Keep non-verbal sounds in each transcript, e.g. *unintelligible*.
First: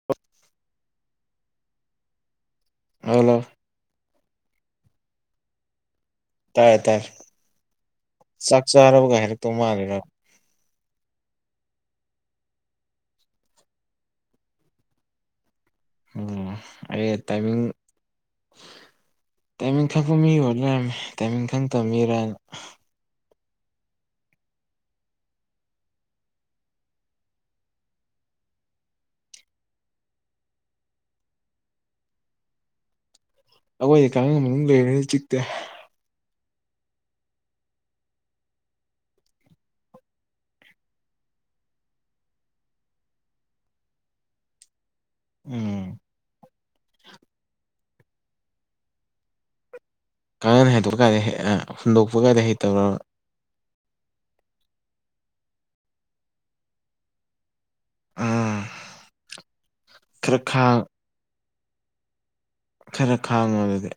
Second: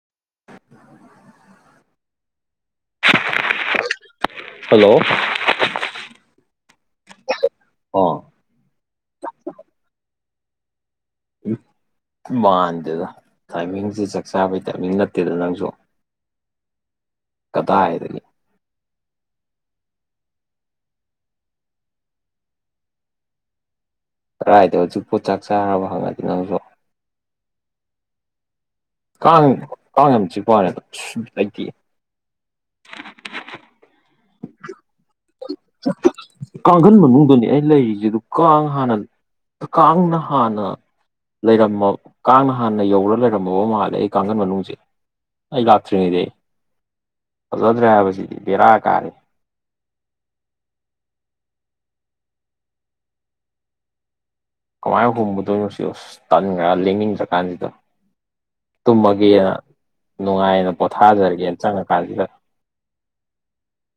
*unintelligible* ꯑꯂꯣ ꯍꯜꯂꯣ ꯇꯥꯏꯦ ꯇꯥꯏꯔ ꯑꯣ ꯆꯥꯛ ꯆꯥꯔꯕꯒꯥꯏ ꯍꯥꯏꯔ ꯇꯧ ꯃꯥꯜꯜꯂꯤꯦꯔ ꯃꯥꯟꯗꯦꯗ ꯇꯥꯏꯃꯤꯡꯁꯦ ꯆꯥꯛ ꯆꯥꯕꯩ ꯇꯥꯏꯃꯤꯡ ꯅꯠꯇꯦꯗ ꯅꯪꯁꯨ ꯎꯝ ꯑꯩ ꯇꯥꯏꯃꯤꯡ ꯀꯗꯥꯏꯗꯒꯤ ꯇꯥꯏꯃꯤꯡ ꯈꯛꯄ ꯃꯤ ꯑꯣꯏꯔ ꯂꯩꯔꯝꯃꯦ ꯇꯥꯏꯃꯤꯡ ꯈꯪ ꯇꯝ ꯃꯤꯔꯅ ꯔꯥꯏꯗ ꯍꯧꯖꯤꯛ ꯄꯣꯠ ꯆꯥꯛ ꯆꯥꯔꯕ ꯍꯪꯉꯗꯤ ꯅꯪꯁꯨ ꯀꯥꯡ ꯀꯥꯡ ꯌꯥꯝ ꯆꯤꯛꯄꯅꯦꯕ ꯁ ꯂꯩꯇꯦ ꯑ ꯑꯩꯈꯣꯏꯗꯤ ꯀꯥꯡ ꯑꯃ ꯃꯅꯨꯡ ꯂꯩꯔꯦꯅꯤ ꯆꯤꯛꯇꯦ ꯀꯥꯡꯈꯟ ꯃꯅꯨꯡꯗꯅꯤ ꯑꯩ ꯂꯩꯔꯤꯁꯦ ꯑꯗꯨ ꯀꯥꯡ ꯍꯥꯟꯅ ꯀꯥꯥꯟꯅ ꯍꯅ ꯂꯩꯔꯝꯃ ꯀꯥꯡꯅ ꯍꯥꯟꯅ ꯌꯧꯔꯒ ꯂꯩꯔꯝꯃꯕ ꯃꯥꯜꯂꯦ ꯑꯩ ꯀꯥꯡꯈꯟ ꯃꯅꯨꯡꯁꯦ ꯑꯩ ꯎꯝ ꯂꯥꯛꯇ꯭ꯔꯤꯉꯩꯗꯤ ꯐꯖꯗ꯭ꯔꯦ ꯍꯥꯏꯕꯁꯤꯗꯤ ꯕꯦꯔꯥ ꯀꯥꯔꯦ ꯀꯥꯡꯥꯅꯅ ꯍꯥꯏꯩꯗꯣꯛꯄ ꯀꯥꯟꯥꯏꯗ ꯍꯦꯛ ꯍꯨꯟꯗꯣꯛꯄ ꯀꯥꯏꯗ ꯍꯩ ꯇꯧꯔ ꯀꯃꯥꯏꯅ ꯍꯨꯝꯕꯗꯣꯏꯅꯣ ꯁꯤꯁ ꯇꯥꯟꯈ꯭ꯔ ꯂꯦꯡꯅꯤꯡꯟꯗ꯭ꯔꯀꯥꯟꯁꯤꯗ ꯎꯝ ꯇꯨꯝꯃꯒꯦꯅ ꯈꯔ ꯅꯨꯡꯉꯥꯏꯅ ꯈꯥꯡ ꯄꯣꯊꯥꯖꯔꯒꯦꯅ ꯆꯪꯉꯀꯥꯟꯁꯤꯗ ꯈꯔ ꯈꯥꯡꯉꯣ ꯑꯗꯨꯗꯤ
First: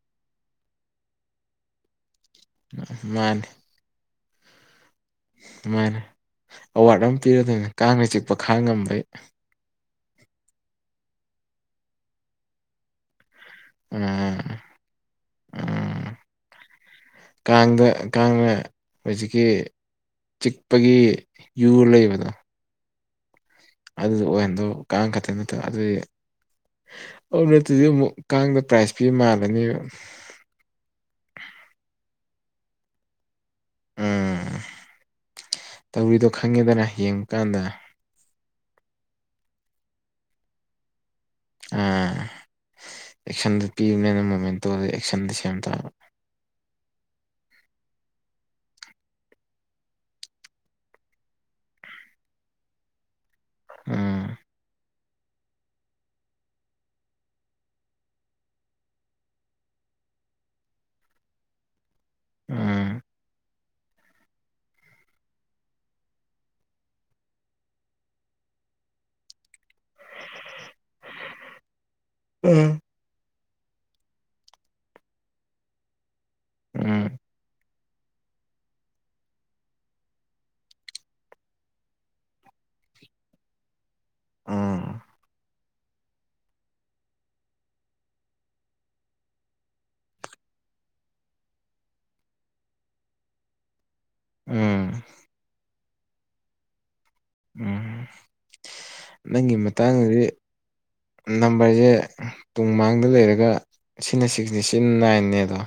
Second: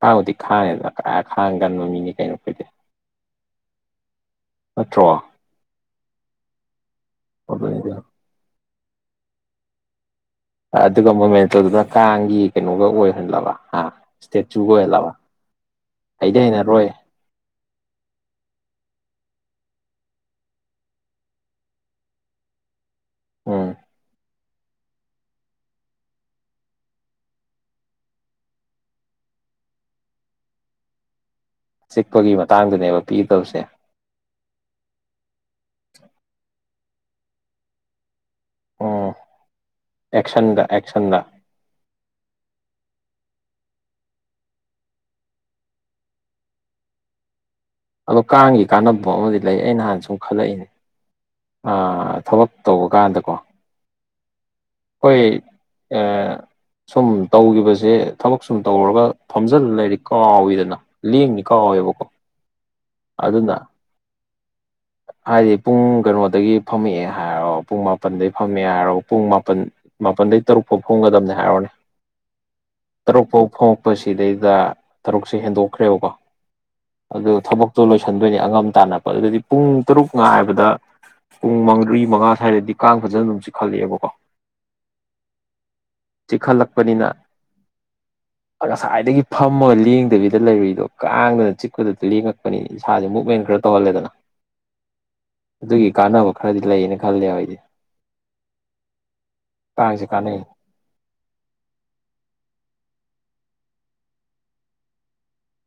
ꯈꯥꯡꯕꯨꯗꯤ ꯈꯥꯡꯉꯦꯗꯅ ꯈꯥꯡ ꯀꯟꯕ ꯃꯤꯅꯦ ꯀꯩꯅꯣ ꯑꯩꯈꯣꯏꯗꯤ ꯃꯥꯅꯤ ꯅꯠꯇ꯭ꯔꯣ ꯑꯗꯨꯃꯥꯏꯅ ꯑꯋꯥꯔꯗ ꯑꯃ ꯄꯤꯔꯗꯣꯏꯅꯤ ꯑꯗꯨꯅꯤꯗ ꯀꯥꯡꯅ ꯆꯤꯛꯄ ꯈꯥꯡ ꯉꯝꯕꯩ ꯑꯗꯨꯒ ꯃꯣꯃꯦꯟꯇꯧꯗꯨꯗ ꯀꯥꯡꯒꯤ ꯀꯩꯅꯣꯒ ꯑꯣꯏꯍꯜꯂꯕ ꯑ ꯎꯝ ꯏꯁꯇꯦꯆꯨꯒ ꯑꯣꯏꯍꯜꯂꯕ ꯎꯝ ꯑꯩꯗꯤ ꯍꯩꯅꯔꯣꯏ ꯀꯥꯡꯗ ꯀꯥꯡꯅ ꯍꯧꯖꯤꯛꯀꯤ ꯆꯤꯛꯄꯒꯤ ꯌꯨ ꯂꯩꯕꯗꯣ ꯎꯝ ꯑꯗꯨꯗ ꯑꯣꯏꯍꯟꯗꯧ ꯀꯥꯡ ꯈꯛꯇ ꯅꯠꯇ ꯑꯗꯨꯗꯤ ꯑꯗꯨ ꯅꯠꯇꯗꯤ ꯑꯃꯨꯛ ꯀꯥꯡꯗ ꯄ꯭ꯔꯥꯏꯖ ꯄꯤꯕ ꯃꯥꯜꯂꯅꯦꯕ ꯆꯤꯛꯄꯒꯤ ꯃꯇꯥꯡꯗꯨꯅꯦꯕ ꯄꯤꯒꯗꯕꯁꯦ ꯎꯝ ꯇꯧꯔꯤꯗꯣ ꯈꯪꯉꯦꯗꯅ ꯌꯦꯡꯕ ꯀꯥꯟꯗ ꯑꯣ ꯑꯦꯛꯁꯟꯗ ꯑꯦꯛꯁꯟꯗ ꯑꯥ ꯑꯦꯛꯁꯟꯗꯨ ꯄꯤꯕꯅꯤꯅ ꯃꯣꯃꯦꯟꯇꯣ ꯑꯦꯛꯁꯟꯗꯤ ꯁꯦꯝ ꯇꯥꯕ ꯑꯗꯣ ꯀꯥꯡꯒꯤ ꯀꯥꯟꯅꯕ ꯑꯃꯗꯤ ꯂꯩ ꯑꯩꯅ ꯍꯥꯟꯅ ꯁꯨꯝ ꯈꯜꯂꯛꯏꯅꯦ ꯑꯥ ꯊꯕꯛ ꯇꯧꯕ ꯀꯥꯟꯗꯀꯣ ꯎꯝ ꯈꯣꯏ ꯑ ꯁꯨꯝ ꯇꯧꯒꯤꯈꯤꯕꯁꯦ ꯊꯕꯛ ꯁꯨꯝ ꯇꯧꯔꯒ ꯐꯝꯖꯤꯜ ꯂꯩꯔꯗꯤ ꯀꯥꯎꯋꯤꯗꯅ ꯂꯦꯡꯅꯤ ꯀꯥꯎꯋꯦꯕꯀꯣ ꯎꯝ ꯑꯗꯨꯅ ꯍꯥꯏꯗꯤ ꯄꯨꯡ ꯀꯩꯅꯣꯗꯒꯤ ꯐꯝꯃꯛꯑꯦ ꯍꯥꯏꯔꯣ ꯄꯨꯡ ꯃꯥꯄꯜꯗꯒꯤ ꯐꯝꯃꯦ ꯍꯥꯏꯔꯣ ꯄꯨꯡ ꯃꯥꯄꯜ ꯃꯥꯄꯜꯗꯩ ꯇꯔꯨꯛ ꯐꯥꯎ ꯐꯝꯒꯗꯕꯅꯤ ꯍꯥꯏꯔꯣꯅꯦ ꯎꯝ ꯇꯔꯨꯛ ꯐꯥꯎ ꯐꯪꯉꯛꯄꯁꯤꯗꯩꯗ ꯇꯔꯨꯛꯁꯦ ꯍꯦꯟꯗꯣꯛꯈ꯭ꯔꯦꯕꯀꯣ ꯎꯝ ꯑꯗꯨ ꯊꯕꯛꯇꯣ ꯂꯣꯏꯁꯤꯟꯗꯣꯏꯅꯤ ꯑꯉꯝ ꯇꯥꯟꯅꯄ ꯑꯗꯨꯗꯤ ꯄꯨꯡ ꯇꯔꯨꯛ ꯉꯥꯏꯕꯗ ꯄꯨꯡ ꯃ꯭ꯔꯤ ꯃꯉꯥ ꯁ꯭ꯋꯥꯏꯗꯗꯤ ꯀꯥꯡ ꯐꯖꯅ ꯑꯗꯨꯝ ꯆꯛꯈꯠꯂꯛꯑꯦꯕꯀꯣ ꯎꯝ ꯆꯤꯛꯈꯠꯂꯛꯄꯅꯤꯅ *inaudible* ꯉꯁꯥꯏꯗꯒꯤ ꯐꯝꯃꯒ ꯂꯦꯡꯗꯕꯤꯗ ꯂꯩꯔꯤꯗꯣ ꯀꯥꯡꯗꯨꯅ ꯆꯤꯛꯄꯗ ꯂꯦꯡꯉꯛꯄꯅꯤ ꯏꯁꯥꯁꯦ ꯃꯨꯞꯚꯃꯦꯟ ꯈꯔ ꯇꯧꯍꯜꯂꯦꯗꯅ ꯎꯝ ꯑꯗꯨꯒꯤ ꯀꯥꯟꯅꯕ ꯈꯔꯗꯤ ꯂꯩꯌꯦꯅ ꯈꯜꯂꯦ ꯑꯩꯗꯤ ꯎꯝ ꯅꯪꯒꯤ ꯀꯥꯡꯁꯦ ꯃꯇꯥꯡꯗꯗꯤ ꯀꯥꯟꯅꯩ ꯅꯝꯕꯔꯁꯦ ꯇꯨꯡ ꯃꯥꯡꯗ ꯂꯩꯔꯒ ꯁꯤꯅ ꯁꯤꯛꯁꯅꯦ ꯁꯤꯅ ꯅꯥꯏꯟꯅꯦ ꯗꯣ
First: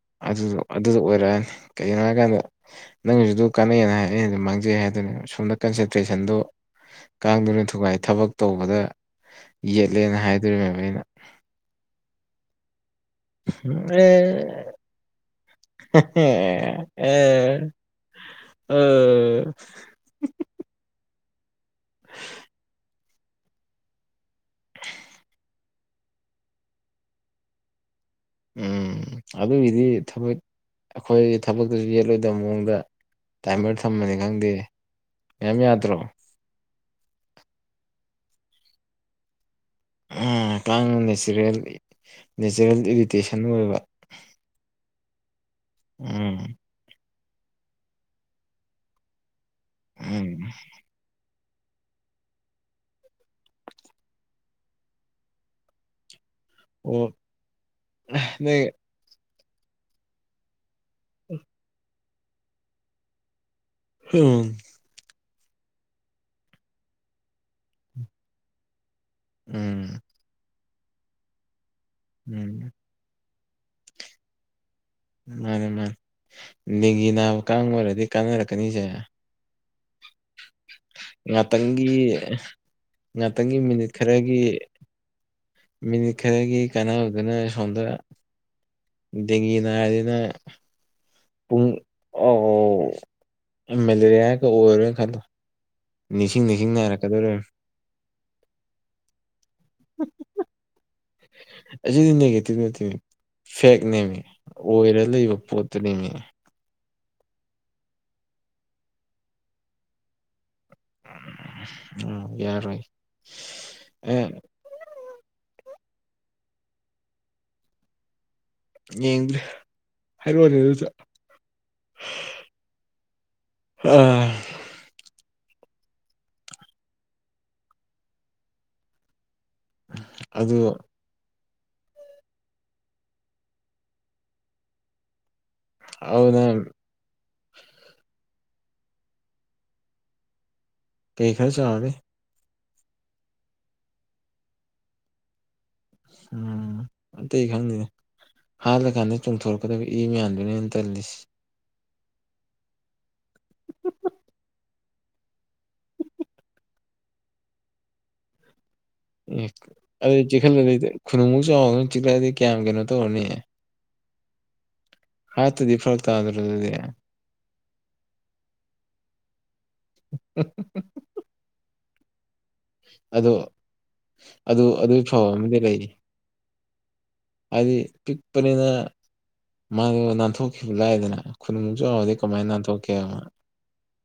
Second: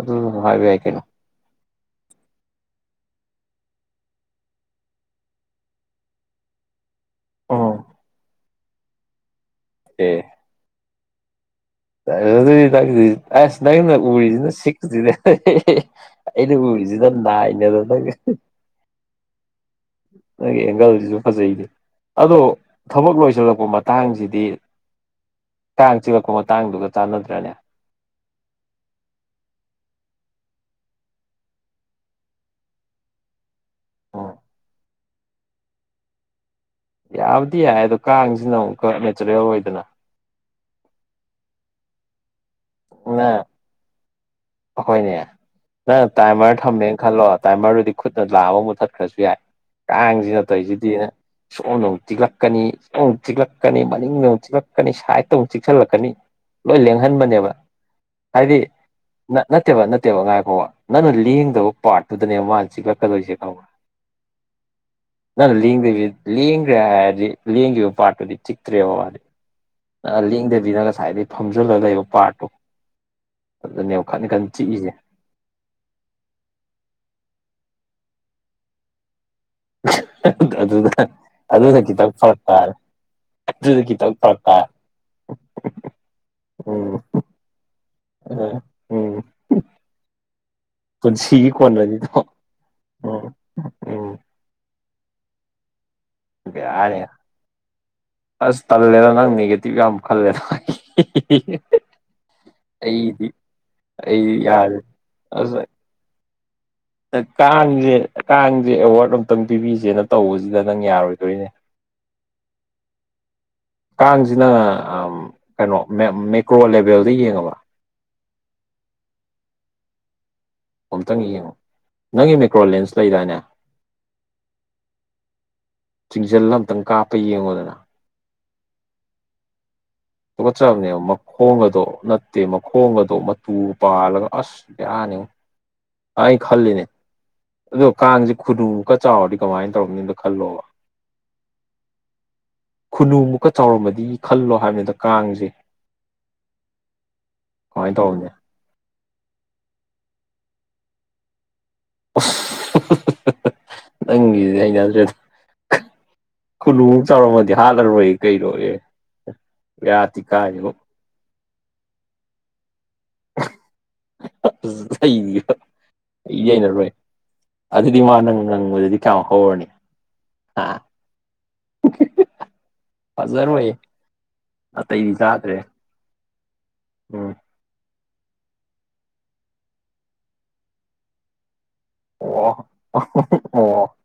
ꯑꯗꯨ ꯑꯗꯨꯗ ꯍꯥꯏꯕ ꯌꯥꯏ ꯑꯗꯨꯗꯣ ꯀꯩꯅꯣ ꯑꯣꯏꯔꯛꯑꯅꯤ ꯀꯩꯒꯤꯅꯣ ꯍꯥꯏꯀꯥꯟꯗ ꯅꯪꯒꯤꯁꯨꯗꯨ ꯀꯥꯟꯅꯩꯅ ꯑꯩꯅ ꯑꯗꯨ ꯃꯥꯡꯖꯩ ꯍꯥꯏꯗꯨꯅꯦ ꯁꯣꯝꯗ ꯀꯟꯁꯦꯟꯇ꯭ꯔꯦꯁꯟꯗꯣ ꯀꯥꯡꯗꯨꯅ ꯑꯣ ꯊꯨꯒꯥꯏ ꯊꯕꯛ ꯇꯧꯕꯗ ꯌꯦꯠꯂꯦꯅ ꯍꯥꯏꯗꯣꯔꯤꯕꯅꯦꯅ ꯑꯗꯨ ꯇ ꯑꯁ ꯅꯪꯅ ꯎꯔꯤꯁꯤꯅ ꯁꯤꯁꯤꯅꯦ ꯑꯩꯅ ꯑꯦ ꯎꯔꯤꯁꯤꯅ ꯅꯥꯏꯅꯦ ꯑꯗꯨ ꯅꯪ ꯑꯣ ꯅꯪꯒꯤ ꯑꯦꯡꯒꯜꯁꯤꯁꯨ ꯐꯖꯩꯅꯦ ꯑꯗꯣ ꯊꯕꯛ ꯂꯣꯏꯁꯤꯜꯂꯛꯄ ꯃꯇꯥꯡꯁꯤꯗꯤ ꯀꯥꯡ ꯆꯤꯛꯂꯛꯄ ꯃꯇꯥꯡꯗꯨꯒ ꯆꯥꯟꯅꯗ꯭ꯔꯅꯦ ꯎꯝ ꯑꯗꯨꯒꯤꯗꯤ ꯊꯕꯛ ꯑꯩꯈꯣꯏ ꯊꯕꯛꯇꯨꯁꯨ ꯌꯦꯠꯂꯣꯏꯗꯕ ꯃꯑꯣꯡꯗ ꯇꯥꯏꯃꯔ ꯊꯝꯃꯅꯤ ꯎꯝ ꯈꯪꯗꯦ ꯌꯥꯝ ꯌꯥꯗ꯭ꯔꯣ ꯌꯥꯕꯨꯗꯤ ꯌꯥꯏ ꯑꯗꯣ ꯀꯥꯡꯁꯤꯅ ꯑꯃꯨꯛꯀ ꯅꯦꯆꯔꯦꯜ ꯑꯣꯏꯗꯅ ꯀꯥꯡꯅ ꯅꯦꯆꯔꯦꯜ ꯅꯦꯆꯔꯦꯜ ꯅ ꯏꯔꯤꯇꯦꯁꯟ ꯑꯣꯏꯕ ꯑꯩꯈꯣꯏꯅꯦ ꯅꯪ ꯎꯝ ꯇꯥꯏꯃꯔ ꯊꯝꯃꯦꯅ ꯈꯜꯂꯣ ꯇꯥꯏꯃꯔꯗꯨꯗꯤ ꯈꯨꯠꯅ ꯂꯥꯝꯃ ꯃꯨꯠꯊꯠꯈ꯭ꯔꯁꯨ ꯌꯥꯏ ꯎꯝ ꯀꯥꯡꯁꯤꯅ ꯇꯧꯁꯤꯗꯤ ꯁꯣꯝꯗ ꯑꯃꯨꯛ ꯆꯤꯛꯂꯛꯀꯅꯤ ꯁꯣꯝ ꯑꯃꯨꯛ ꯆꯤꯛꯂꯛꯀꯅꯤ ꯃꯅꯤꯡꯗ ꯑꯃꯨꯛ ꯆꯤꯛꯂꯛꯀꯅꯤ ꯁꯥꯏꯗꯇ ꯑꯃꯨꯛ ꯆꯤꯛꯁꯤꯜꯂꯛꯀꯅꯤ ꯂꯣꯏ ꯑꯣ ꯂꯦꯡꯍꯟꯕꯅꯦꯕ ꯍꯥꯏꯗꯤ ꯅꯣꯏ ꯅꯠꯇꯦꯕ ꯅꯠꯇꯦꯕ ꯉꯥꯏ ꯐꯥꯎꯕ ꯅꯪꯅ ꯂꯦꯡꯗꯕ ꯄꯥꯔꯠꯇꯨꯗꯅꯦꯕ ꯃꯥꯅ ꯆꯤꯛꯂꯛꯀꯗꯣꯏꯁꯦ ꯈꯪꯕ ꯎꯝ ꯅꯪ ꯂꯦꯡꯗ ꯂꯦꯡꯈ꯭ꯔꯦ ꯍꯥꯏꯔꯗꯤ ꯂꯦꯡꯈꯤꯕ ꯄꯥꯠꯇꯨꯗꯤ ꯆꯤꯛꯇ꯭ꯔꯦꯕ ꯃꯥꯗꯤ ꯎꯝ ꯂꯦꯡꯗꯕꯤꯅ ꯉꯁꯥꯏꯗꯒꯤꯩ ꯐꯝꯖꯤꯜꯂꯒ ꯂꯩꯕ ꯄꯥꯔꯠꯇꯣ ꯎꯝ ꯑꯗꯨꯅꯦꯕ ꯈꯟ ꯈꯟ ꯆꯤꯛꯏꯁꯦ ꯃꯥꯅꯤ ꯃꯥꯅꯤ ꯗꯦꯡꯒꯤ ꯅꯥꯕ ꯀꯥꯡ ꯑꯣꯏꯔꯗꯤ ꯀꯥꯟꯅꯔꯛꯀꯅꯤꯁꯦ *unintelligible* ꯑꯗꯨꯅ ꯑꯗꯨꯅ ꯉꯥꯛꯇꯪꯒꯤ ꯈꯤꯇꯪ ꯐꯔꯛ ꯇꯥꯔꯦ ꯉꯥꯛꯇꯪꯒꯤ ꯑꯗꯨꯗꯤ ꯃꯤꯅꯤꯠ ꯈꯤꯇꯪ ꯈꯔꯒꯤ ꯐꯔꯛ ꯇꯥꯔꯦ ꯃꯤꯅꯤꯠ ꯈꯔꯒꯤ ꯎꯝ ꯀꯥꯟꯅꯕꯗꯨꯅ ꯁꯣꯝꯗ ꯎꯝ ꯎꯝ ꯗꯦꯡꯒꯤ ꯅꯥꯔꯗꯤ ꯅꯪ ꯄꯨꯟꯁꯤꯒꯤ ꯄꯨꯡ ꯀꯣꯟꯅꯅꯤꯗꯣ ꯎꯝ ꯎꯝ ꯈ ꯑꯣꯏꯔꯣꯏꯅ ꯈꯟꯂꯣ ꯅꯤꯡꯁꯤꯡ ꯅꯤꯡꯁꯤꯡ ꯕꯦꯔꯥꯅꯤ ꯅꯥꯏꯔꯛꯀꯗꯧꯔꯔ ꯑꯁ ꯇꯜꯂꯦꯗ ꯅꯪ ꯅꯦꯒꯦꯇꯤꯚ ꯌꯥꯝ ꯈꯜꯂꯦꯗ ꯑꯩꯆꯗꯤ ꯅꯒꯦ ꯇꯅ ꯊ ꯑꯩꯗꯤ ꯐꯦꯛꯅꯦꯃꯤ ꯑꯩ ꯌꯥꯔꯦ ꯑꯣꯏꯔ ꯂꯩꯕ ꯑꯁ ꯄꯣꯠꯇꯨꯅꯦꯃꯤ ꯀꯥꯡꯁꯦ ꯀꯥꯡꯁꯦ ꯑꯦꯋꯥꯔꯗ ꯑꯇꯪ ꯄꯤꯕꯤꯁꯦꯅ ꯇꯧꯕꯁꯤꯗ ꯅꯪ ꯌꯥꯔꯣꯏꯗꯣꯏꯅꯦ ꯎꯝ ꯌꯥꯔꯣꯏ ꯑꯦ ꯀꯥꯡꯁꯤꯅ ꯀꯩꯅꯣ ꯃꯦꯀ꯭ꯔꯣ ꯂꯦꯕꯦꯜꯗ ꯌꯦꯡꯉꯕ ꯌꯦ ꯍ ꯋꯥꯅꯤ ꯑꯝꯛꯇꯪ ꯌꯦꯡꯉꯨ ꯅꯪꯒꯤ ꯃꯦꯀ꯭ꯔꯣ ꯂꯦꯟꯁ ꯂꯩꯗꯥꯏꯅꯦ ꯑꯥ ꯆꯤꯡꯖꯜ ꯑꯃꯝꯇꯪ ꯀꯥꯞꯄ ꯌꯦꯡꯉꯣꯗꯅ ꯀ ꯑꯗꯨ ꯆꯕꯅꯤ ꯃꯈꯣꯡ ꯑꯗꯣ ꯅꯠꯇꯦ ꯃꯈꯣꯡ ꯑꯗꯣ ꯃꯇꯨ ꯄꯥꯜꯂꯒ ꯑꯁ ꯌꯥꯅꯤꯉ ꯑꯩ ꯑꯗꯨꯅ ꯈꯜꯂꯤꯅꯦ ꯑꯗꯣ ꯀꯥꯡꯁꯦ ꯈꯨꯗꯨꯀ ꯆꯥꯎꯔꯗꯤ ꯀꯃꯥꯏꯅ ꯇꯧꯔꯅꯤꯅꯗꯣ ꯈꯜꯂꯣꯕ ꯀꯩ ꯈꯔ ꯆꯥꯦ ꯈꯨꯅꯨꯃꯨꯛꯀ ꯆꯥꯎꯔꯝꯕꯗꯤ ꯈꯜꯂꯣ ꯍꯥꯏꯕꯅꯤꯗ ꯀꯥꯡꯁꯦ ꯎꯝꯇꯩ ꯈꯪꯗꯅꯦ ꯀꯃꯥꯏꯅ ꯇꯧꯔꯝꯅꯤ ꯍꯥꯜꯂꯀꯥꯟꯗ ꯆꯣꯡꯊꯣꯔꯛꯀꯗꯕ ꯏ ꯃꯌꯥꯝꯗꯨꯅꯦ ꯑ ꯇꯜꯂꯤꯁꯤ ꯅꯪꯒꯤꯗꯤ ꯑꯩꯅꯗ꯭ꯔꯦ ꯀ ꯀꯨꯜꯨꯃꯨꯛ ꯆꯥꯎꯧꯔꯝꯃꯗꯤ ꯍꯥꯜꯂꯔꯣꯏ ꯑꯩ ꯀꯩꯔꯣꯏꯦ ꯑꯦ ꯑꯗꯨ ꯆꯤꯛꯈꯜꯂꯗꯤꯗꯤ ꯈꯨꯅꯨꯡꯃꯨꯛ ꯆꯥꯎꯗꯅ ꯆꯤꯛꯂꯛꯑꯗꯤ ꯀꯌꯥꯝ ꯀꯩꯅꯣ ꯇꯧꯔꯅꯤ ꯑꯩ ꯍꯥꯠꯇꯗꯤ ꯐꯔꯛ ꯑꯩ ꯇꯥꯗ꯭ꯔꯣ ꯑꯗꯨꯗꯤ ꯌꯩꯅꯔꯣꯏ ꯑꯗꯨꯗꯤ ꯃꯥ ꯅꯪ ꯉꯪꯉꯗꯗꯤ ꯀ ꯍꯔꯅꯤ ꯎ ꯑꯗꯣ ꯐꯖꯔꯣꯏ ꯑꯗꯨ ꯑꯗꯨꯒꯤ ꯑꯇꯩꯗꯤ ꯐꯕ ꯑꯃꯗꯤ ꯆꯥꯗ꯭ꯔꯦ ꯂꯩꯔꯤ ꯎꯝ ꯍꯥꯏꯗꯤ ꯄꯤꯛꯄꯅꯤꯅ ꯃꯥꯗꯣ ꯅꯥꯟꯊꯣꯛꯈꯤꯕ ꯂꯥꯏꯗꯅ ꯈꯨꯟꯃꯁꯨꯗꯤ ꯀꯃꯥꯏ ꯑꯣ ꯅꯊꯣꯛꯧ ꯀꯦ ꯑꯣ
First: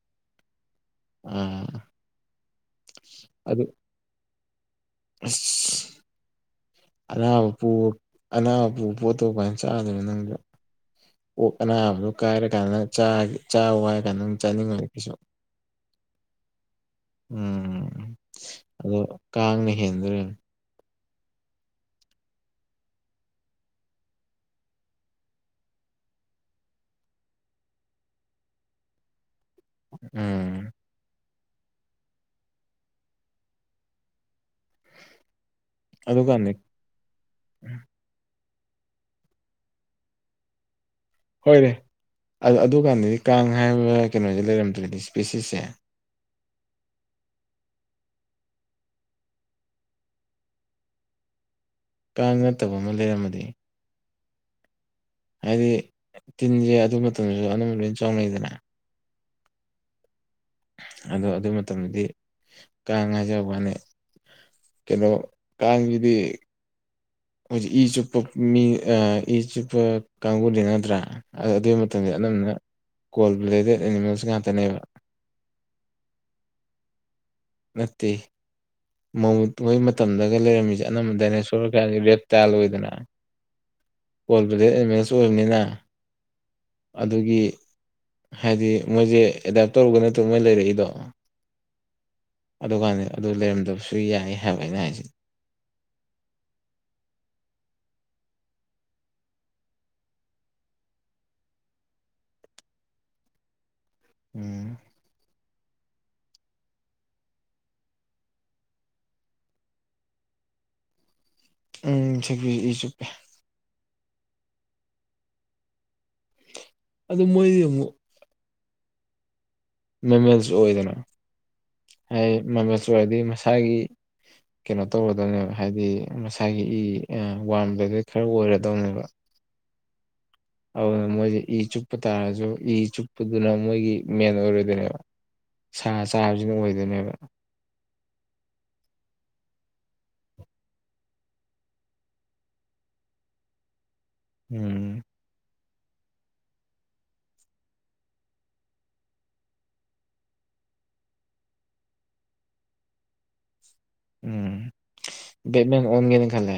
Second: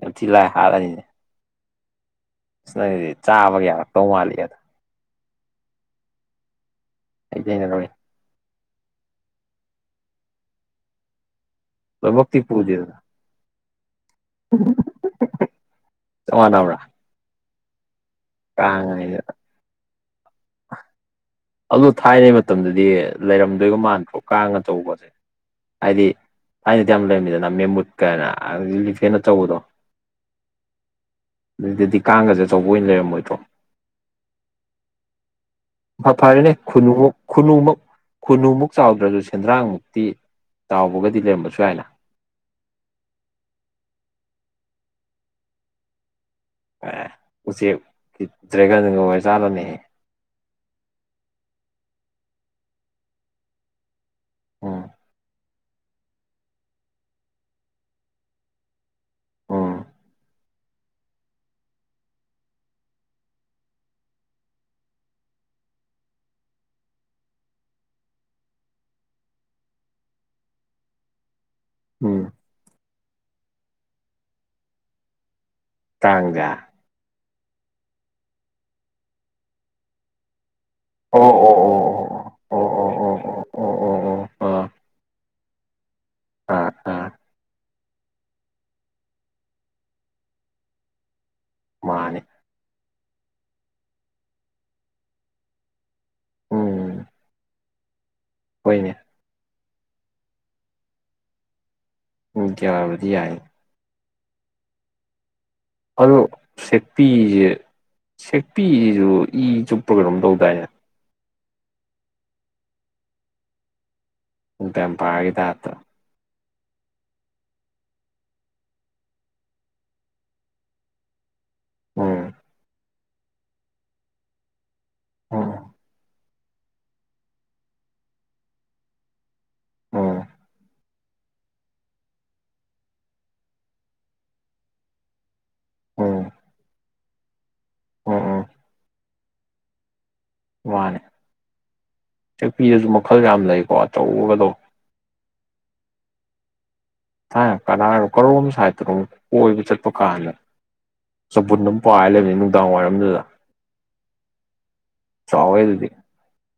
ꯌꯥꯝ ꯊꯤ ꯂꯥꯏ ꯍꯥꯔꯅꯤꯅꯦ ꯑꯥ ꯅꯪꯗꯤ ꯆꯥꯕꯒꯤ ꯌꯥꯔꯛꯇꯧ ꯃꯥꯜꯂꯤ ꯑꯗ ꯎꯝ ꯑꯅꯥꯕ ꯑꯩꯗꯤ ꯍꯩꯅꯔꯣꯏ ꯑꯅꯥꯕ ꯄꯨꯕ ꯄꯣꯠꯇꯣ ꯀꯥꯏꯅ ꯆꯥꯗꯕ ꯅꯪꯗ ꯑꯣꯛ ꯑꯅꯥꯕꯗꯨ ꯂꯣꯏꯃꯛꯇꯤ ꯀꯥꯏꯔ ꯀꯥꯟꯗ ꯄꯨꯗꯦꯗꯅ ꯆꯥ ꯋꯥꯏꯔ ꯀꯥꯟꯗ ꯆꯥꯅꯤꯡꯉ ꯀꯩꯁꯨ ꯆꯞ ꯃꯥꯟꯅꯕ꯭ꯔꯥ ꯎꯝ ꯑꯗꯣ ꯀꯥꯡꯅ ꯍꯦꯟꯗꯨꯅ ꯑ ꯑꯗꯣ ꯊꯥꯏꯅꯩ ꯃꯇꯝꯗꯗꯤ ꯂꯩꯔꯝꯗꯣꯏꯒ ꯃꯥꯟꯗ꯭ꯔꯣ ꯀꯥꯡꯉꯆꯧꯕꯁꯦ ꯍꯥꯏꯗꯤ ꯊꯥꯏꯅꯗꯤ ꯌꯥꯝ ꯂꯩꯔꯝꯃꯤꯗꯅ ꯃꯦꯝꯕꯨꯨꯠ ꯀꯥꯏꯅ ꯂꯤꯐ ꯍꯦꯟꯅꯆꯧꯕꯗꯣ ꯎꯝ ꯑꯗꯨꯏꯗꯗꯤ ꯀꯥꯡꯒꯁꯦ ꯑꯆꯧꯕ ꯑꯣꯏꯅ ꯂꯩꯔꯝꯃꯣꯏꯗ꯭ꯔꯣ ꯑꯗꯨꯀꯥꯟꯗꯤ ꯐꯔꯦꯅꯦ ꯈꯨꯟꯅꯨꯃꯨꯛ ꯈꯨꯟꯅꯨꯃꯨ ꯈꯨꯟꯅꯨꯃꯨꯛ ꯆꯥꯎꯗ꯭ꯔꯁꯨ ꯁꯦꯟꯗ꯭ꯔꯥꯡꯃꯨꯛꯇꯤ ꯇꯥꯎꯕꯒꯗꯤ ꯂꯩꯔꯝꯕꯁꯨ ꯍꯣꯏꯅꯦ ꯌꯥꯏꯂ ꯑꯗꯨꯀꯥꯟꯗꯗꯤ ꯀꯥꯡ ꯍꯥꯏꯕ ꯀꯩꯅꯣꯁꯦ ꯂꯩꯔꯝꯗ꯭ꯔꯗꯤ ꯏꯁ꯭ꯄꯦꯁꯤꯁꯁꯦ ꯑꯦ ꯎꯆꯦꯛ ꯗ꯭ꯔꯦꯒꯟꯒ ꯑꯣꯏ ꯆꯥꯂꯅꯤ ꯀꯥꯡ ꯅꯠꯇꯕ ꯑꯃ ꯂꯩꯔꯝꯃꯗꯤ ꯑꯣꯝ ꯍꯥꯏꯗꯤ ꯇꯤꯟꯁꯦ ꯑꯗꯨ ꯃꯇꯝꯗꯁꯨ ꯑꯅꯝꯕ ꯂꯣꯏ ꯆꯥꯎꯅꯩꯗꯅ ꯎꯝ ꯑꯗꯣ ꯑꯗꯨ ꯃꯇꯝꯗꯗꯤ ꯀꯥꯡ ꯍꯥꯏꯖꯕ ꯋꯥꯅꯤ ꯀꯩꯅꯣ ꯀꯥꯡꯁꯤꯗꯤ ꯍꯧꯖꯤꯛ ꯏ ꯆꯨꯞꯄ ꯃꯤ ꯏ ꯆꯨꯞꯄ ꯀꯥꯡꯕꯨꯗꯤ ꯅꯠꯇ꯭ꯔꯥ ꯑꯗꯨ ꯃꯇꯝꯗꯤ ꯎꯝ ꯑꯅꯝꯕꯅ ꯀꯣꯜ ꯕ꯭ꯂꯦꯗꯦꯠ ꯑꯦꯅꯤꯃꯦꯜꯁ ꯉꯥꯛꯇꯅꯦꯕ ꯀꯥꯡꯖꯦ ꯅꯠꯇꯦ ꯃꯣꯏ ꯃꯇꯝꯗꯒ ꯂꯩꯔꯝꯃꯤꯁꯦ ꯑꯅꯝꯕ ꯑꯣ ꯗꯥꯏꯅꯦꯁꯣꯔ ꯑꯣ ꯀꯩꯀꯁꯦ ꯔꯦꯠ ꯑꯣ ꯑꯣ ꯆꯥꯜꯂꯣꯏꯗꯅ ꯑꯣ ꯑꯣ ꯑꯣ ꯑꯣ ꯑꯣ ꯀꯣꯜ ꯑꯣ ꯕꯦꯂꯦꯠ ꯑꯦꯚꯦꯟꯁ ꯑꯣꯏꯕꯅꯤꯅ ꯑꯥ ꯑꯥ ꯑꯥ ꯑꯗꯨꯒꯤ ꯍꯥꯏꯗꯤ ꯃꯣꯏꯁꯦ ꯑꯦꯗꯥꯞ ꯇꯧꯔꯒ ꯅꯠꯇ꯭ꯔꯣ ꯃꯣꯏ ꯂꯩꯔꯛꯏꯗꯣ꯫ ꯃꯥꯅꯦ ꯑꯗꯨꯀꯥꯟꯗ ꯑꯗꯨ ꯂꯩꯔꯝꯗꯕꯁꯨ ꯌꯥꯏ ꯍꯥꯏꯕ ꯑꯩꯅ ꯍꯥꯏꯁꯤ꯫ ꯎꯝ ꯍꯣꯏꯅꯦ ꯎꯝ ꯌꯥꯕꯗꯤ ꯌꯥꯏꯅꯦ ꯎꯝ ꯑꯗꯣ ꯁꯦꯛꯄꯤꯁꯦ ꯁꯦꯛꯄꯤꯁꯤꯁꯨ ꯏ ꯆꯨꯞꯄ ꯀꯩꯅꯣꯝ ꯇꯧꯗꯥꯏꯅꯦ ꯎꯝ ꯁꯦꯛꯄꯤꯁꯤ ꯏꯆꯨꯨꯞꯄꯦ ꯕꯦꯝꯕꯤꯌꯔꯒꯤ ꯇꯥꯞꯇ ꯑꯗꯨ ꯃꯣꯏꯗꯤ ꯑꯃꯣꯛ ꯃꯃꯦꯜꯁ ꯑꯣꯏꯗꯅ ꯎꯝ ꯍꯥꯏ ꯃꯃꯦꯜꯁ ꯑꯣꯏꯔꯗꯤ ꯃꯁꯥꯒꯤ ꯀꯩꯅꯣ ꯎꯝ ꯇꯧꯔꯗꯣꯅꯦꯕ ꯍꯥꯏꯗꯤ ꯃꯥꯁ ꯒꯤ ꯏ ꯋꯥꯝ ꯕꯦꯒꯦꯠ ꯈꯔ ꯑꯣꯏꯔꯗꯧꯅꯦꯕ ꯎꯝ ꯑꯗꯨꯅ ꯃꯣꯏꯒꯤ ꯏ ꯆꯨꯞꯄ ꯇꯥꯔꯁꯨ ꯏ ꯆꯨꯞꯄꯗꯨꯅ ꯃꯣꯏꯒꯤ ꯃꯦꯟ ꯑꯣꯏꯔ ꯗꯣꯏꯅꯦꯕ ꯁꯥ ꯎꯝ ꯆꯥꯕꯁꯤꯅ ꯑꯣꯏꯗꯣꯏꯅꯦꯕ ꯎꯝ ꯎꯝ ꯃꯥꯅꯦ ꯁꯦꯛꯄꯤꯗꯁꯨ ꯃꯈꯜ ꯌꯥꯝ ꯂꯩꯀꯣ ꯑꯆꯧꯕꯒꯗꯨ ꯎꯝ ꯊꯥꯏ ꯀꯅꯥꯏꯔꯣ ꯀꯔꯣꯝ ꯁꯥꯏꯠꯇꯅꯣ ꯀꯣꯏꯕ ꯆꯠꯄ ꯀꯥꯟꯗ ꯆꯕꯨꯟ ꯑꯃ ꯄꯥꯏꯔ ꯂꯩꯕꯅꯤ ꯅꯨꯡꯗꯥꯡꯋꯥꯏꯔꯝꯗꯨꯗ ꯎꯝ ꯆꯥꯎꯋꯦ ꯕꯦꯠꯃꯦꯟ ꯑꯗꯨꯗꯤ ꯑꯣꯟꯒꯦꯅ ꯈꯜꯂꯦ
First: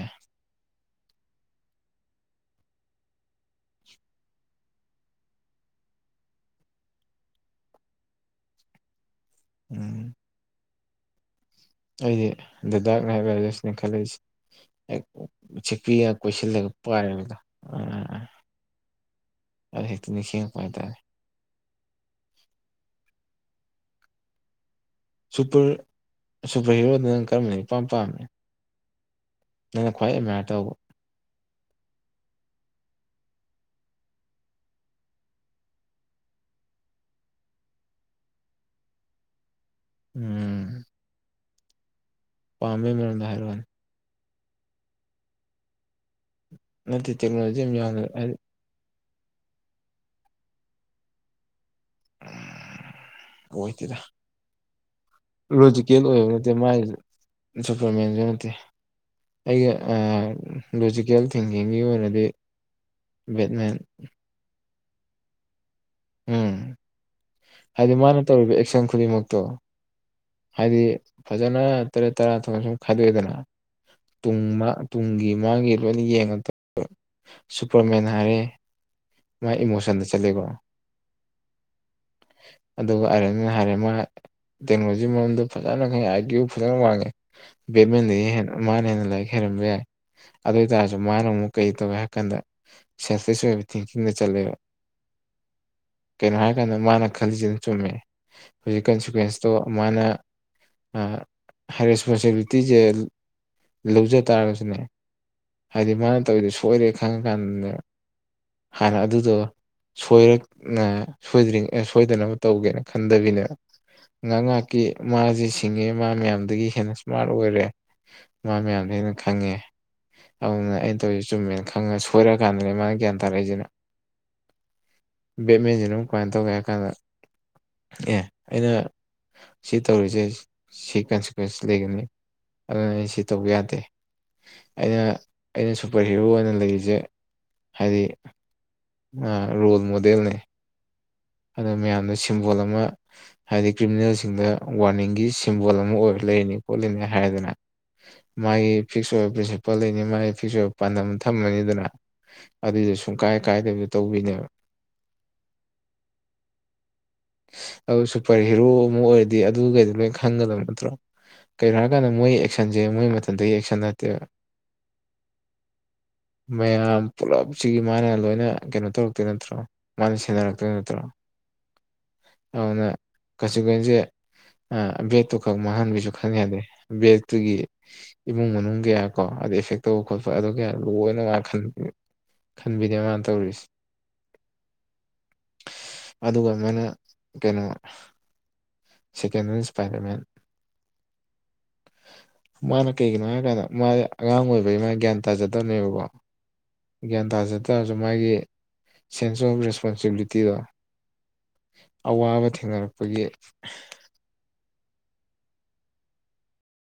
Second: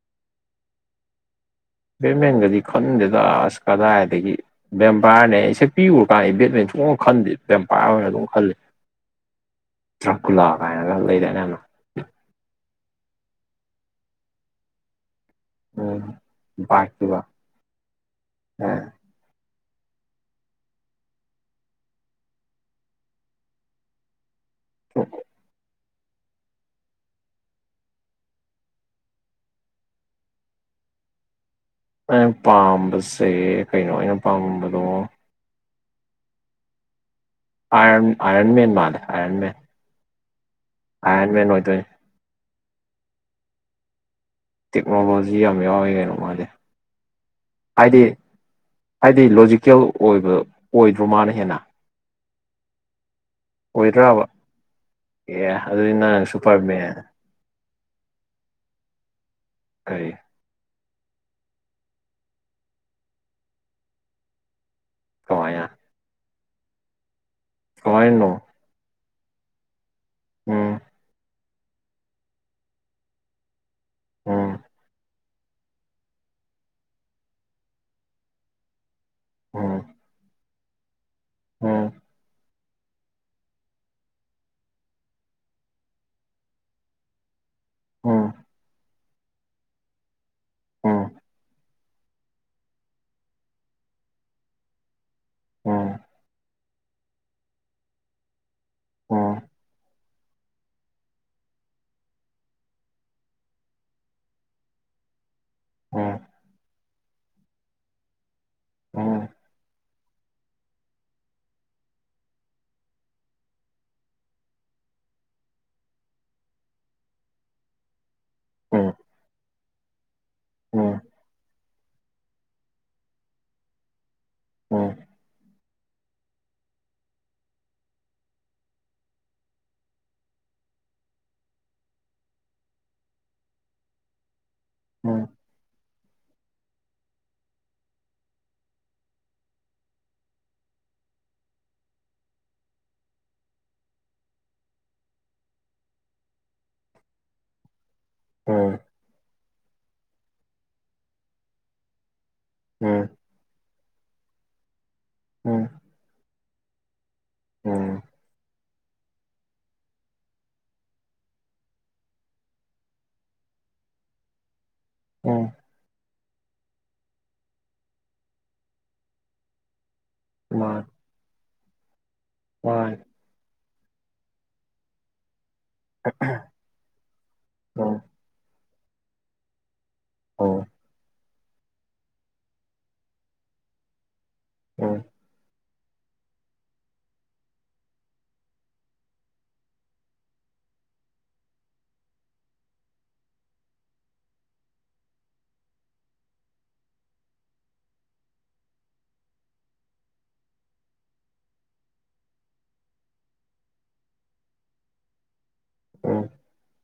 ꯕꯦꯠꯃꯦꯟꯒꯗꯤ ꯈꯟꯗꯦꯗ ꯑꯁ ꯀꯗꯥꯏꯗꯒꯤ ꯕꯦꯝꯄꯥꯌꯔꯅꯦ ꯑꯩꯁꯦ ꯁꯦꯛꯄꯤ ꯎꯔꯛꯀꯥꯟꯗ ꯑꯩ ꯕꯦꯠꯃꯤꯟ ꯁꯨꯡꯈꯟ ꯈꯟꯗꯦ ꯕꯦꯝꯄꯥꯌꯔ ꯑꯣꯏꯅ ꯑꯗꯨꯝ ꯈꯜꯂꯦ ꯎꯝ ꯗꯥꯔꯀꯨꯂꯥ ꯀꯥꯏꯅ ꯂꯩꯗꯥꯏꯅꯦ ꯌꯥꯝꯅ ꯑꯩꯗꯤ ꯂꯗꯥꯛꯅꯦ ꯍꯥꯏꯕ ꯍꯥꯏꯔꯁꯤꯅꯦ ꯈꯜꯂꯛꯏꯁꯦ ꯁꯦꯛꯄꯤꯒ ꯎꯝ ꯀꯣꯏꯁꯤꯜꯂꯒ ꯄꯥꯏꯕꯩ ꯕꯥꯏꯛꯇꯨꯒ ꯃꯥꯑꯣꯗꯣ ꯑꯗꯨꯃꯥꯏꯅ ꯑꯗꯨ ꯍꯦꯛꯇ ꯅꯤꯡꯁꯤꯡ ꯉꯥꯛꯄ ꯍꯥꯏꯇꯔꯦ *unintelligible* ꯁꯨꯄꯔ ꯁꯨꯄꯔ ꯍꯤꯔꯣꯗ ꯅꯪ ꯀꯔꯝꯕꯅ ꯏꯄꯥꯝ ꯄꯥꯝꯃꯤ ꯅꯪꯅ ꯈ꯭ꯋꯥꯏ ꯑꯦꯃꯤꯌꯔ ꯇꯧꯕ ꯑꯩꯅ ꯄꯥꯝꯕꯁꯦ ꯀꯩꯅꯣ ꯑꯩꯅ ꯄꯥꯝꯕꯗꯣ ꯑꯥꯏꯔꯟ ꯑꯥꯏꯔꯟꯃꯦꯟ ꯃꯥꯟꯂꯦ ꯑꯥꯏꯔꯟꯃꯦꯟ ꯎꯝ ꯑꯥꯏꯔꯟ ꯃꯦꯟ ꯑꯣꯏꯗꯣꯏꯅꯤ ꯄꯥꯝꯕꯩ ꯃꯔꯗꯨ ꯍꯥꯏꯔꯛꯑꯣꯅꯦ ꯇꯦꯛꯅꯣꯂꯣꯖꯤ ꯌꯥꯝ ꯌꯥꯎꯋꯤ ꯀꯩꯅꯣ ꯃꯥꯗꯤ ꯅꯠꯇꯦ ꯇꯦꯛꯅꯣꯖꯤ ꯌꯥꯝꯃꯦ ꯍꯥꯏꯗꯤ ꯍꯥꯏꯗꯤ ꯂꯣꯖꯤꯀꯦꯜ ꯑꯣꯏꯕ ꯑꯣꯏꯗ꯭ꯔꯣ ꯃꯥꯅ ꯍꯦꯟꯅ ꯑꯣꯏꯗꯦꯗ ꯑꯣꯏꯗ꯭ꯔꯕ ꯑꯦ ꯑꯗꯨꯗꯤ ꯂꯣꯖꯤꯀꯦꯜ ꯅꯪ ꯑꯣꯏꯕ ꯅꯠꯇꯦ ꯃꯥꯏꯗꯨꯗꯤ ꯁꯨꯄꯔꯃꯦꯟ ꯁꯨꯄꯔꯃꯦꯟꯁꯨ ꯅꯠꯇꯦ ꯑꯩꯒꯤ ꯀꯔꯤ ꯑꯥ ꯂꯣꯖꯤꯀꯦꯜ ꯊꯤꯡꯀꯤꯡꯒꯤ ꯑꯣꯏꯅꯗꯤ ꯕꯦꯠꯃꯦꯟ ꯀꯃꯥꯏꯅ ꯎꯝ ꯍꯥꯏꯗꯤ ꯃꯥꯅ ꯀꯃꯥꯏꯅꯅꯣ ꯇꯧꯔꯤꯕ ꯑꯦꯛꯁꯟ ꯈꯨꯗꯤꯡꯃꯛꯇꯣ ꯎꯝ ꯍꯥꯏꯗꯤ ꯐꯖꯅ ꯇꯔꯦꯠ ꯇꯔꯥ ꯊꯣꯛꯅꯁꯨꯝ ꯈꯥꯏꯗꯣꯛꯑꯦꯗꯅ ꯎꯝ ꯇꯨꯡꯒꯤ ꯃꯥꯡꯒꯤ ꯂꯣꯏꯅ ꯌꯦꯡꯉ ꯁꯨꯄꯔꯃꯦꯟ ꯍꯥꯏꯔꯦ ꯃꯥꯥꯏ ꯎꯝ ꯏꯃꯣꯁꯟꯗ ꯆꯂꯦꯒꯣ ꯎꯝ ꯑꯗꯨꯕꯨ ꯑꯥꯏꯔꯅ ꯍꯥꯏꯔꯦ ꯃꯥ ꯇꯦꯛꯅꯣꯂꯣ ꯁꯤ ꯃꯔꯝꯗ ꯐꯖꯅ ꯈ ꯑꯥꯏ ꯀ꯭ꯌꯨ ꯐꯖꯅ ꯋꯥꯡꯉꯦ ꯃꯦꯟ ꯎꯝ ꯂꯩ ꯃꯥꯅꯅ ꯂꯥꯏ ꯈꯦꯔꯝꯕ ꯌꯥꯏ ꯑꯗꯨ ꯑꯣꯏ ꯇꯥꯔꯁꯨ ꯎꯝ ꯃꯥꯅ ꯑꯃꯨꯛ ꯀꯩ ꯇꯧꯒꯦ ꯍꯥꯏ ꯀꯥꯟꯗ ꯁꯦꯟꯁꯁ ꯑꯣꯏꯕ ꯊꯤꯡꯀꯤꯡꯗ ꯆꯠꯂꯦꯕ ꯎꯝ ꯎꯝ ꯀꯩꯅꯣ ꯍꯥꯏꯔꯀꯥꯟꯗ ꯃꯥꯅ ꯈꯜꯂꯤꯁꯤꯅ ꯆꯨꯝꯃꯦ ꯍꯧꯖꯤꯛ ꯎꯝ ꯀꯟꯁꯤꯀ꯭ꯋꯦꯟꯁꯇꯣ *unintelligible* ꯔꯦꯁꯄꯣꯟꯁꯤꯕꯤꯂꯤꯇꯤꯁꯦ ꯂꯧꯖ ꯇꯥꯔꯒꯁꯨꯅꯦ ꯍꯥꯏꯗꯤ ꯃꯥꯅ ꯎꯝ ꯇꯧꯔꯤꯗꯣ ꯁꯣꯏꯔꯦ ꯈꯪꯉꯀꯥꯟꯗꯅꯦ ꯍꯥꯟꯅ ꯎꯝ ꯎꯝ ꯎꯝ ꯎꯝ ꯎꯝ ꯎꯝ ꯎꯝ ꯎꯝ ꯎꯝ ꯎꯝ ꯑꯗꯨꯗꯣ ꯣꯏꯅꯣꯏꯗ꯭ꯔꯤ ꯁꯣꯏꯗꯅꯕ ꯇꯧꯒꯦꯅ ꯈꯟꯗꯕꯤꯅꯦꯅ ꯉꯥꯏꯍꯥꯛ ꯉꯥꯏꯍꯥꯛꯀꯤ ꯃꯥꯁꯤ ꯁꯤꯡꯉꯦ ꯃꯥ ꯃꯌꯥꯝꯗꯒꯤ ꯍꯦꯟꯅ ꯏꯁꯃꯥꯔꯠ ꯑꯣꯏꯔꯦ ꯃꯥ ꯃꯌꯥꯝꯁꯦ ꯑꯩꯅ ꯈꯪꯉꯦ ꯑꯗꯨꯅ ꯑꯩꯅ ꯇꯧꯔꯤꯁꯤꯦ ꯆꯨꯝꯃꯦꯅ ꯈꯪꯉꯁꯨ ꯐꯣꯏꯔ ꯀꯥꯟꯗꯅꯤ ꯃꯥꯅꯒꯤ ꯑꯟ ꯇꯔ ꯂꯩ ꯍꯥꯏꯁꯤꯅꯣ ꯎꯝ ꯕꯦꯠꯃꯤꯟꯇꯟ ꯑꯃ ꯀꯃꯥꯏꯅ ꯇꯧꯒꯦ ꯍꯥꯏ ꯀꯥꯟꯗ ꯑꯦ ꯑꯩꯅ ꯁꯤ ꯇꯧꯔꯤꯁꯦ ꯁꯤ ꯀꯟꯁꯤꯀ꯭ꯋꯦꯟꯁ ꯂꯩꯒꯅꯤ ꯑꯗꯨꯅ ꯑꯩꯅ ꯁꯤ ꯇꯧꯕ ꯌꯥꯗꯦ ꯑꯩꯅ ꯑꯩꯅ ꯁꯨꯄꯔ ꯍꯤꯔꯣ ꯑꯣꯏꯅ ꯂꯩꯔꯤꯁꯦ ꯍꯥꯏꯗꯤ ꯔꯣꯜ ꯃꯣꯗꯦꯜꯅꯦ ꯑꯗꯅ ꯃꯌꯥꯝꯅ ꯁꯤꯝꯕꯣꯜ ꯑꯃ ꯍꯥꯏꯗꯤ ꯀ꯭ꯔꯤꯃꯤꯅꯦꯜꯁꯤꯡꯗ ꯋꯥꯔꯅꯤꯡꯒꯤ ꯁꯤꯝꯕꯣꯜ ꯑꯃ ꯑꯣꯏꯕ ꯂꯩꯔꯤꯅꯤ ꯈꯣꯠꯂꯤꯅꯤ ꯍꯥꯏꯔꯗꯅ ꯃꯥꯒꯤ ꯐꯤꯛꯁ ꯑꯣꯏꯕ ꯄ꯭ꯔꯤꯟꯁꯤꯄꯥꯜ ꯂꯩꯅꯤ ꯃꯥꯒꯤ ꯐꯤꯛꯁ ꯑꯣꯏꯕ ꯄꯥꯟꯗꯝ ꯊꯝꯃꯅꯤ ꯑꯗꯨꯅ ꯑꯗꯨꯗ ꯁꯨꯡ ꯀꯥꯏ ꯀꯥꯏꯗꯕꯗꯣ ꯇꯧꯕꯤꯅꯦꯕ ꯎꯝ ꯑꯗꯨ ꯁꯨꯄꯔ ꯍꯤꯔꯣ ꯑꯃ ꯑꯣꯏꯔꯗꯤ ꯑꯗꯨꯒꯩꯗꯤ ꯂꯣꯏ ꯈꯪꯒꯗꯕ ꯅꯠꯇ꯭ꯔꯣ ꯀꯩꯅꯣ ꯍꯥꯏꯔꯀꯥꯟꯗ ꯃꯣꯏ ꯑꯦꯛꯁꯟꯁꯦ ꯃꯣꯏ ꯃꯊꯇꯒꯤ ꯑꯦꯛꯁꯟ ꯅꯠꯇꯦꯕ ꯎꯝ ꯃꯌꯥꯝ ꯄꯨꯂꯞꯁꯤꯒꯤ ꯃꯥꯅ ꯂꯣꯏꯅ ꯀꯩꯅꯣ ꯇꯧꯔꯛꯇꯣꯏ ꯅꯠꯇ꯭ꯔꯣ ꯃꯥꯅ ꯁꯦꯟꯅꯔꯛꯇꯣꯏ ꯅꯠꯇ꯭ꯔꯣ ꯎꯝ ꯑꯗꯨꯅ ꯀꯆ ꯀꯁꯦꯦ ꯈꯛ ꯃꯥꯡꯍꯟꯕꯤꯁꯨ ꯈꯪ ꯌꯥꯗꯦ ꯕꯦꯠꯇꯨꯒꯤ ꯎꯝ ꯏꯃꯨꯡ ꯃꯅꯨꯡ ꯀꯌꯥ ꯀꯣ ꯑꯗ ꯏꯐꯦ ꯇꯧꯕ ꯈꯣꯠꯄ ꯑꯗꯨ ꯀ ꯎꯝ ꯂꯣꯏꯅ ꯃꯥ ꯈꯟꯕꯤꯅꯦ ꯃꯥꯅ ꯇꯧꯔꯤꯁꯦ ꯎꯝ ꯑꯗꯨꯒ ꯑꯃꯅ ꯀꯩꯅꯣ ꯁꯀꯦꯟꯗ ꯏꯟꯁꯄꯥꯏꯔꯃꯦꯟ ꯃꯥꯅ ꯀꯩꯒꯤꯅꯣ ꯍꯥꯏ ꯀꯥꯟꯗ ꯃꯥꯁ ꯑꯉꯥꯡ ꯑꯣꯏꯕꯒꯤ ꯃꯥꯅ ꯒ꯭ꯌꯥꯟ ꯇꯥꯖꯗꯕꯅꯦꯕꯀꯣ ꯒ꯭ꯌꯥꯟ ꯇꯥꯖ ꯇꯥꯔꯁꯨ ꯃꯥꯒꯤ ꯁꯦꯟꯁ ꯑꯣꯐ ꯔꯦꯁꯄꯣꯟꯁꯤꯕꯤꯂꯤꯇꯤ ꯁꯛꯇꯤꯗꯣ ꯑꯋꯥꯕ ꯊꯦꯡꯅꯔꯛꯄꯒꯤ ꯎꯝ